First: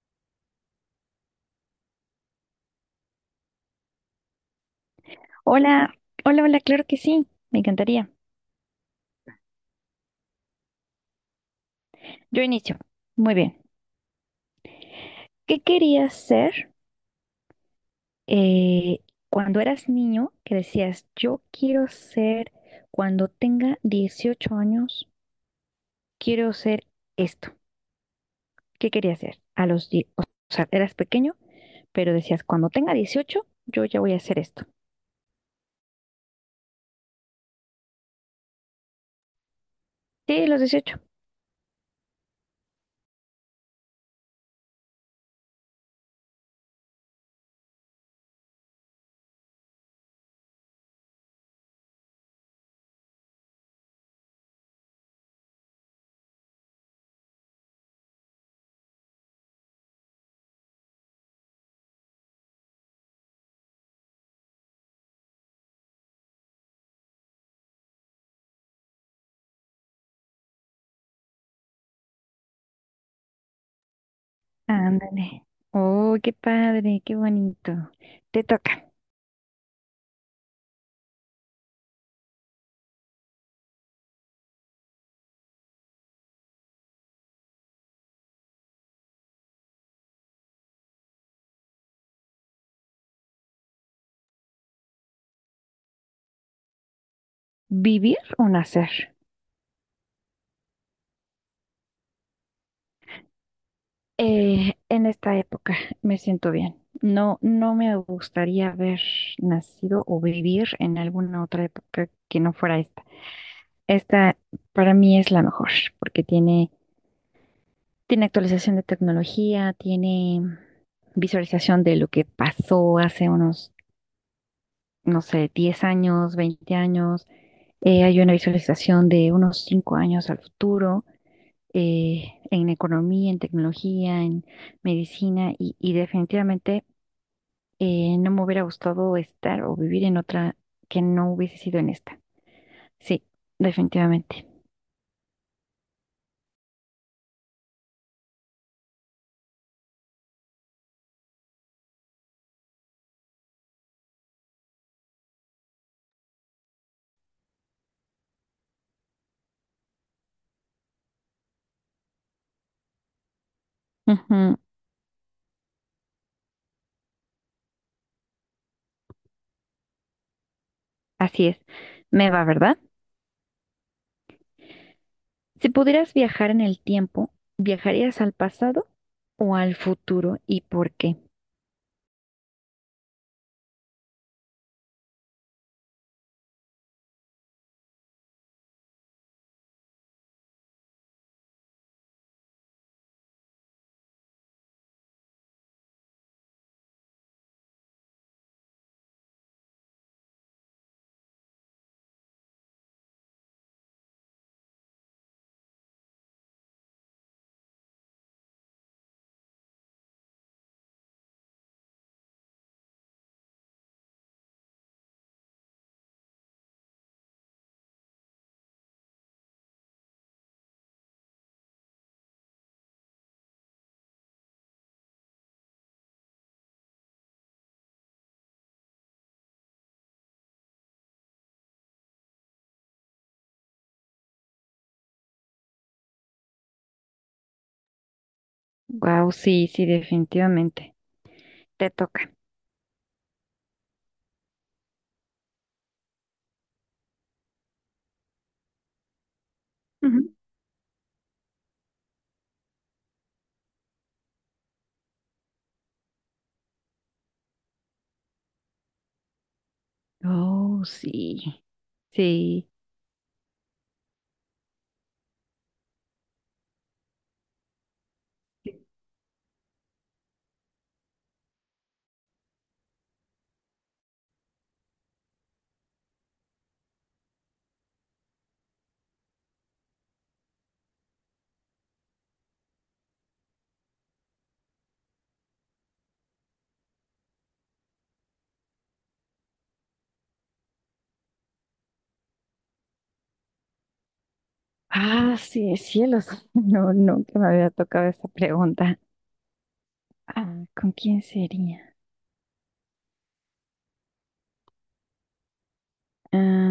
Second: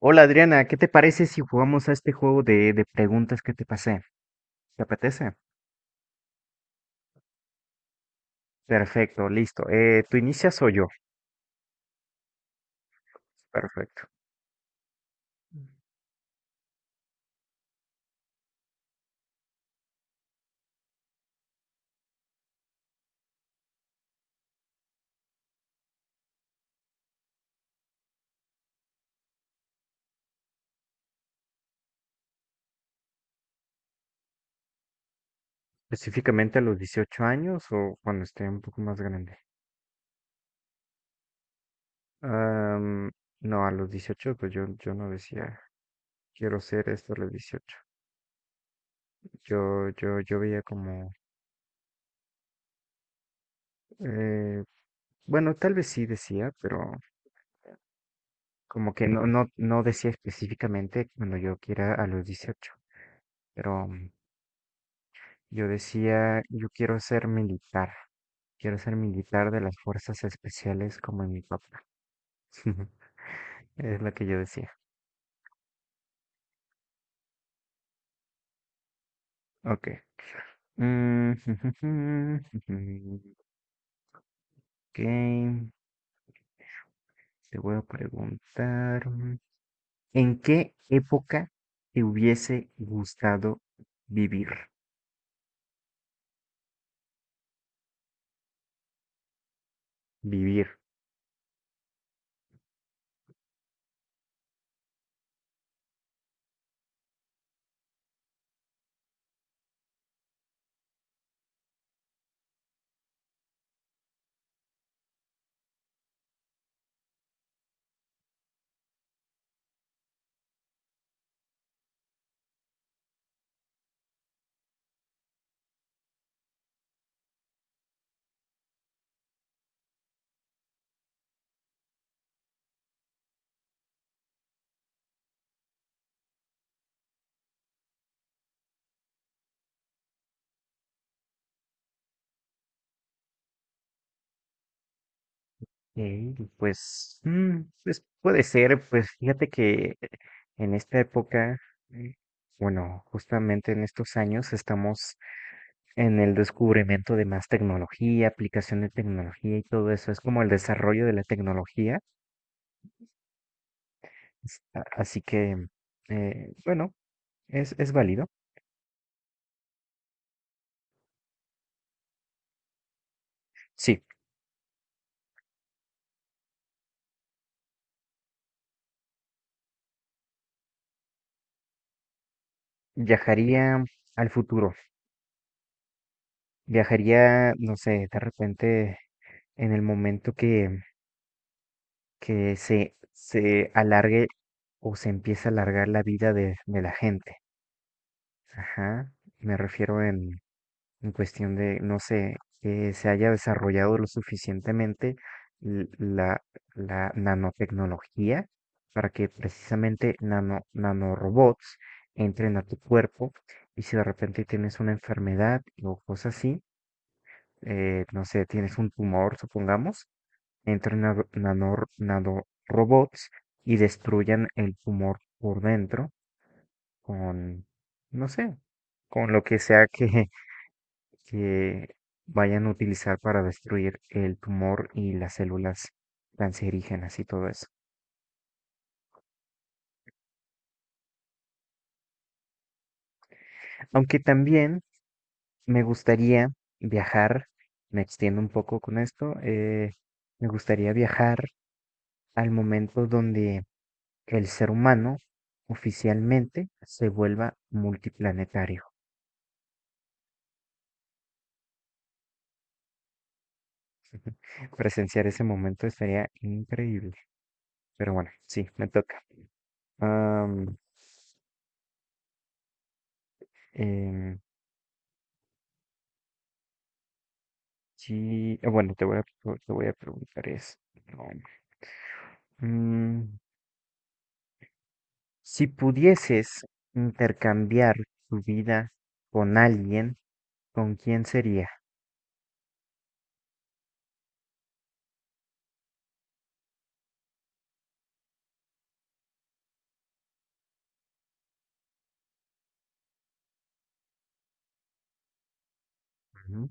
Hola Adriana, ¿qué te parece si jugamos a este juego de preguntas que te pasé? ¿Te apetece? Hola, hola, hola, claro que sí, me encantaría. Perfecto, listo. ¿Tú inicias o yo? Yo inicio. Muy bien. Perfecto. ¿Qué querías ser eh, cuando eras niño? Que decías, yo quiero ser, cuando tenga 18 años, quiero ser esto. ¿Qué querías ser? O sea, eras pequeño, pero decías, cuando tenga 18 yo ya voy a hacer esto. Específicamente a los 18 años o cuando esté un poco más grande. Sí, los 18. Am, no, a los 18, pues yo no decía, quiero ser esto a los 18. Yo veía como, eh, bueno, tal vez sí decía, pero como que no decía específicamente cuando yo quiera a los 18. Pero yo decía, yo quiero ser militar de las fuerzas especiales como en mi papá. Es lo que yo decía. Ándale. Oh, qué padre, qué bonito. Te toca. Ok. Mm. Ok, te voy a preguntar, ¿en qué época te hubiese gustado vivir? ¿Vivir o nacer? Vivir. En esta época me siento bien. No, no me gustaría haber nacido o vivir en alguna otra época que no fuera esta. Esta para mí es la mejor porque tiene actualización de tecnología, tiene visualización de lo que pasó hace unos, no sé, 10 años, 20 años. Hay una visualización de unos 5 años al futuro, en economía, en tecnología, en medicina y definitivamente, no me hubiera gustado estar o vivir en otra que no hubiese sido en esta. Sí, definitivamente. Mm, pues, pues puede ser, pues fíjate que en esta época, mm, bueno, justamente en estos años estamos en el descubrimiento de más tecnología, aplicación de tecnología y todo eso, es como el desarrollo de la tecnología, Ujú. así que, bueno, es válido. Así es. Me va, ¿verdad? Sí, Si pudieras viajar en el tiempo, ¿viajarías al pasado o al futuro y por qué? viajaría al futuro, viajaría, no sé, de repente en el momento que se alargue o se empiece a alargar la vida de la gente. Ajá. Me refiero en cuestión de, no sé, que se haya desarrollado lo suficientemente l- la, la nanotecnología para que precisamente nanorobots entren a tu cuerpo y si de repente tienes una enfermedad o cosas así, no sé, tienes un tumor, supongamos, entren nanorobots y destruyan el tumor por dentro con, no sé, con lo que sea que vayan a utilizar para destruir el tumor y las células cancerígenas y todo eso. Wow, sí, sí, definitivamente. Te toca. Aunque también me gustaría viajar, me extiendo un poco con esto, Ujú. me gustaría viajar al momento donde el ser humano oficialmente se vuelva multiplanetario. Oh, sí. Sí. Presenciar ese momento sería increíble. Pero bueno, sí, me toca. Am, em, sí, bueno, te voy a preguntar esto. ¿No? Mm, si pudieses intercambiar tu vida con alguien, ¿con quién sería? Ah, sí, cielos. No, nunca me había tocado esa pregunta. Ah, ¿con quién sería? Ah, Ujú.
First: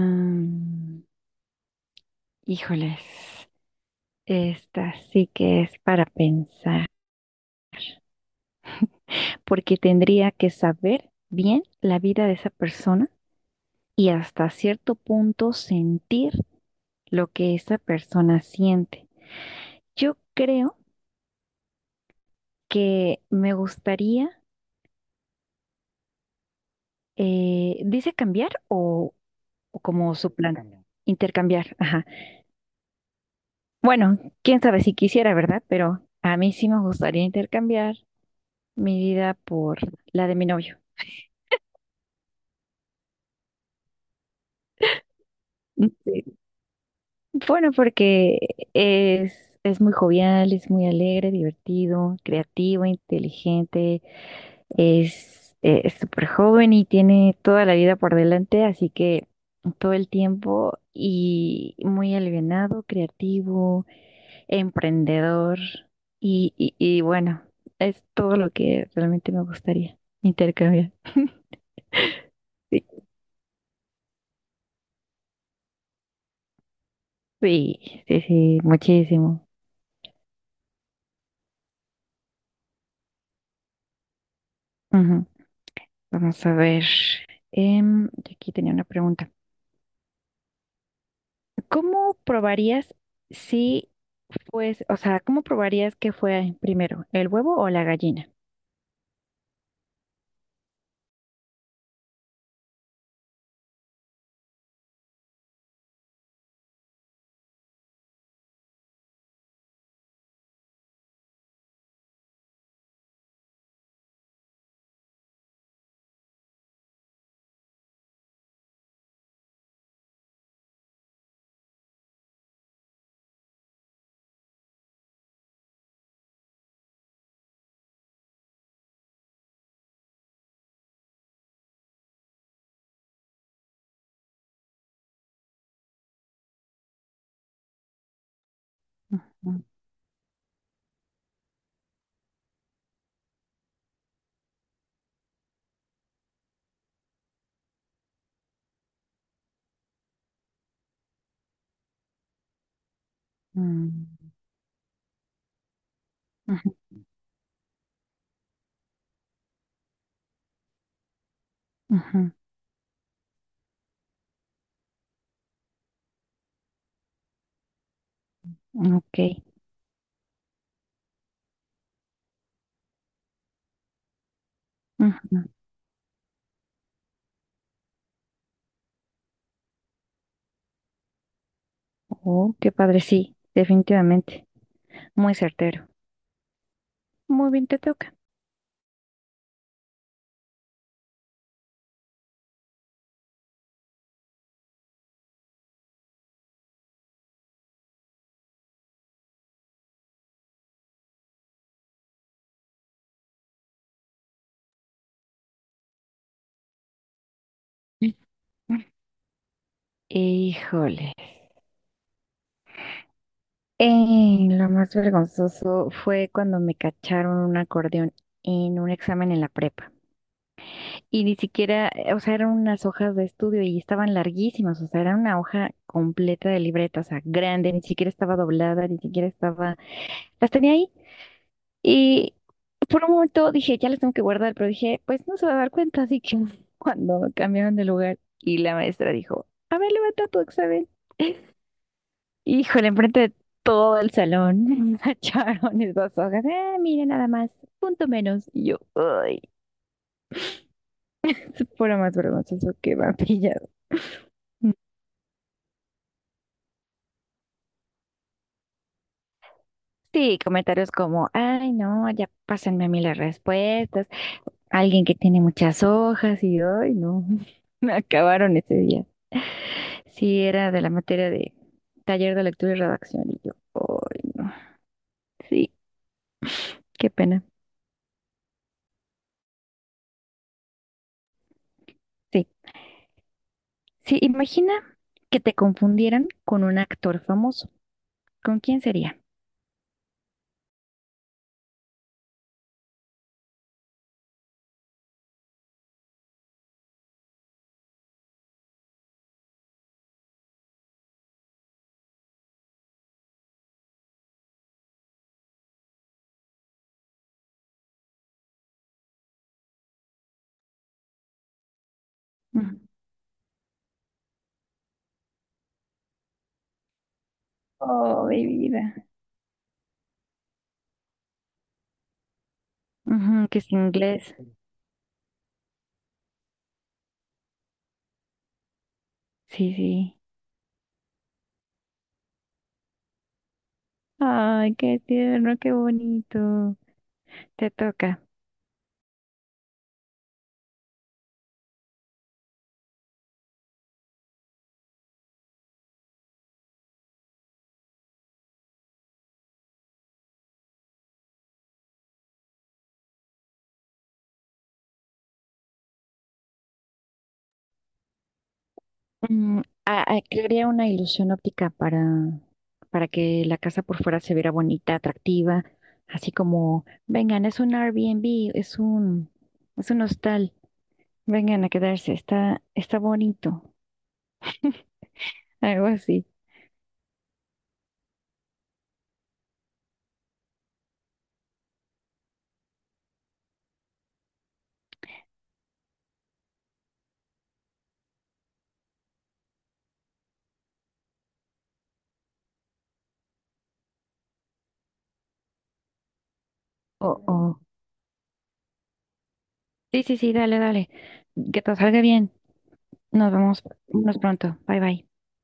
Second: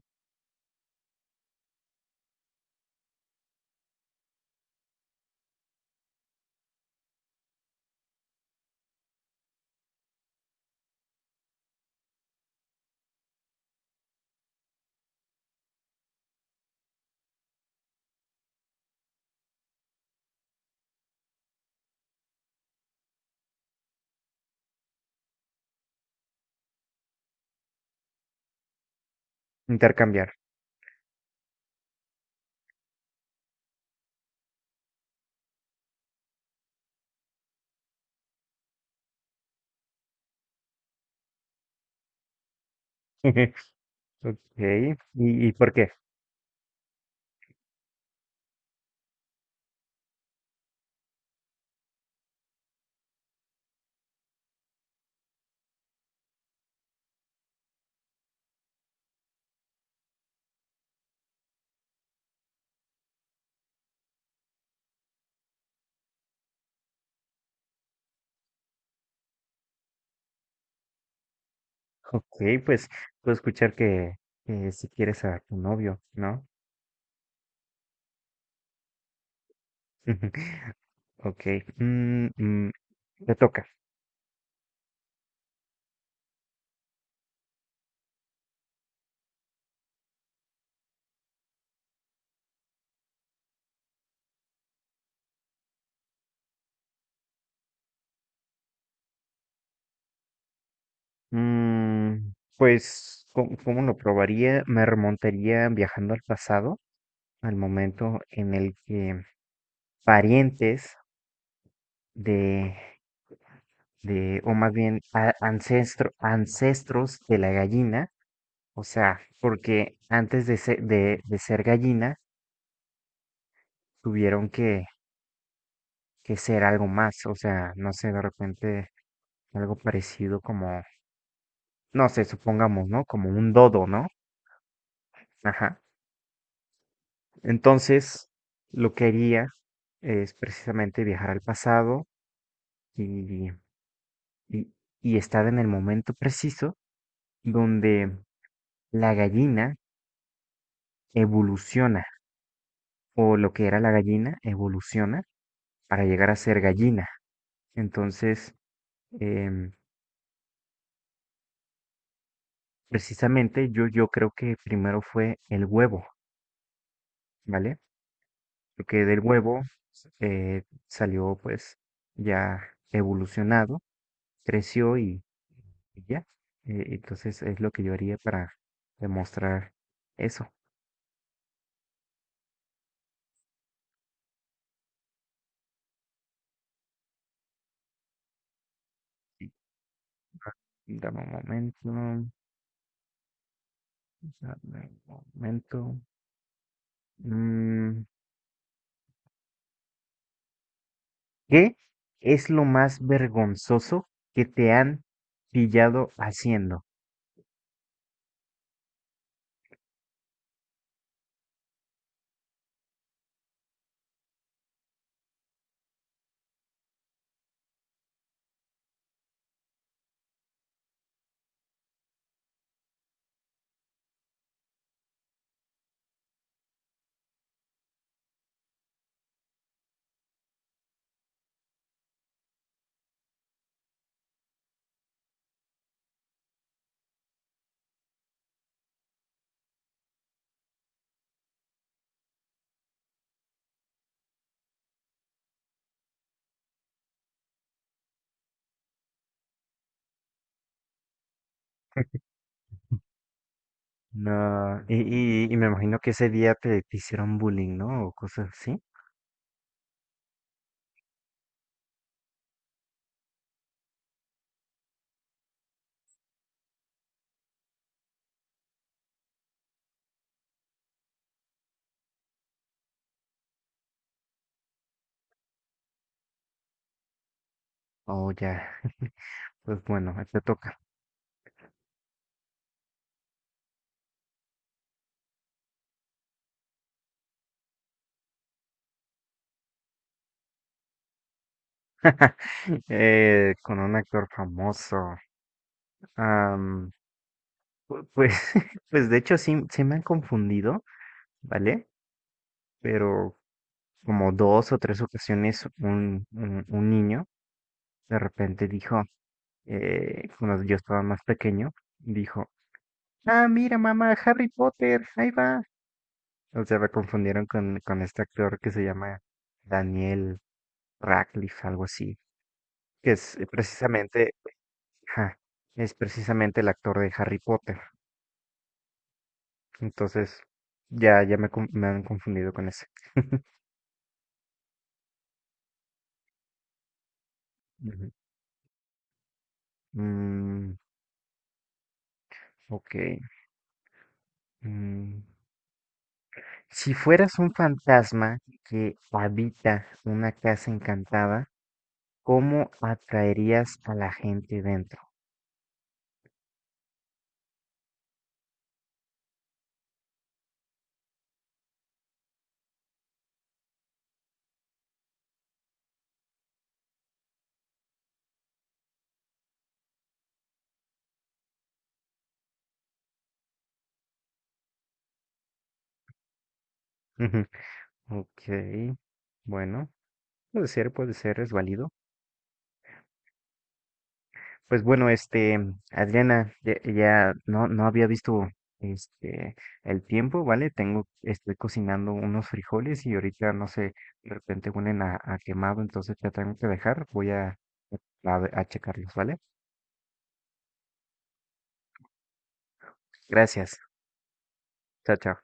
híjoles. Esta sí que es para pensar, porque tendría que saber bien la vida de esa persona y hasta cierto punto sentir lo que esa persona siente. Yo creo que me gustaría, dice cambiar o como su Intercambiar. plan. Intercambiar. Ajá. Bueno, quién sabe si quisiera, ¿verdad? Pero a mí sí me gustaría intercambiar mi vida por la de mi novio. Ok, ¿ y por qué? Bueno, porque es muy jovial, es muy alegre, divertido, creativo, inteligente, es es súper joven y tiene toda la vida por delante, así que todo el tiempo y muy alivianado, creativo, emprendedor y bueno, es todo lo que realmente me gustaría intercambiar. Ok, Sí, pues puedo escuchar que si quieres a tu novio, ¿no? sí, sí, sí, muchísimo. Ok, mm, mm, te toca. Ujú. Vamos a ver. Yo aquí tenía una pregunta. ¿Cómo probarías si pues, o sea, cómo probarías que fue primero, el huevo o la gallina? Mm, pues, ¿ cómo lo probaría? Me remontaría viajando al pasado, al momento en el que parientes de, o más bien ancestros de la gallina, o sea, porque antes de ser, de ser gallina, tuvieron que, que ser algo más, o sea, no sé, de repente algo parecido como, no sé, supongamos, ¿no? Como un dodo, ¿no? Ajá. Entonces, lo que haría Ujú. es precisamente viajar al pasado y, y- y estar en el momento preciso donde la gallina evoluciona, o lo que era la Mm. gallina evoluciona para llegar a ser Ujú, gallina. Entonces, em, ujú. precisamente yo creo que primero fue el huevo, ¿vale? Porque Ok. del huevo eh, salió pues ya evolucionado, creció. Y Ujú. ya, entonces es lo que yo haría para demostrar eso. Oh, qué padre, sí, definitivamente. Muy certero. Muy bien, te toca. Sí, ah, dame un momento, dame un momento. Mm, ¿qué es lo más vergonzoso que te han pillado haciendo? Híjole. Lo más vergonzoso fue cuando me cacharon un acordeón en un examen en la prepa. Y ni siquiera, o sea, eran unas hojas de estudio y estaban larguísimas, o sea, era una hoja completa de libreta, o sea, grande, ni siquiera estaba doblada, ni siquiera estaba, las tenía ahí. Y por un momento dije, ya las tengo que guardar, pero dije, pues no se va a dar cuenta, así que, cuando cambiaron de lugar y la maestra dijo, a ver, levanta tu examen. Híjole, enfrente de todo el salón, echaron esas hojas, ah, mire nada más, punto menos. Y yo, ay, es puro más vergonzoso que vampillas. No, y me imagino que ese día te hicieron bullying, ¿no? O cosas así. Sí, comentarios como, ay, no, ya pásenme a mí las respuestas. Alguien que tiene muchas hojas y, ay, no, me acabaron ese día. Sí, era de la materia de taller de lectura y redacción y yo, ay, no, sí, qué pena. O ya, pues bueno, te toca. Sí, sí, imagina que te confundieran con un actor famoso. ¿Con quién sería? Con un actor famoso. Pues, pues de hecho sí, sí me han confundido, ¿vale? Pero como dos o tres ocasiones un niño de repente dijo, cuando yo estaba más pequeño, dijo, Ujú. ah, mira mamá, Harry Potter, ahí va. O sea, me confundieron con este Oh, mi actor que se vida. llama Daniel Radcliffe, algo así, que es Ujú, que es precisamente, inglés. ajá, es precisamente el actor de Harry Potter. Sí, sí. Entonces, me han confundido con ese. Ay, qué tierno, qué bonito. Te Ujú. toca. Mm, ok. Mm. Si fueras un fantasma que habita una casa encantada, ¿cómo atraerías a la gente dentro? Mm, crearía una ilusión óptica para que la casa por fuera se viera bonita, atractiva, así como, vengan, es un Airbnb, es un hostal, vengan a quedarse, está, está bonito, algo así. Ok. Bueno, puede ser, es válido. Pues bueno, este, Adriana, ya no había visto este el tiempo, ¿vale? Tengo, estoy cocinando unos frijoles y ahorita, no sé, de repente huelen a quemado, entonces ya tengo que dejar. O, o, A checarlos, ¿vale? sí, sí, sí, dale, dale, que todo salga bien, nos vemos, Gracias. nos pronto, bye, bye. Chao, chao.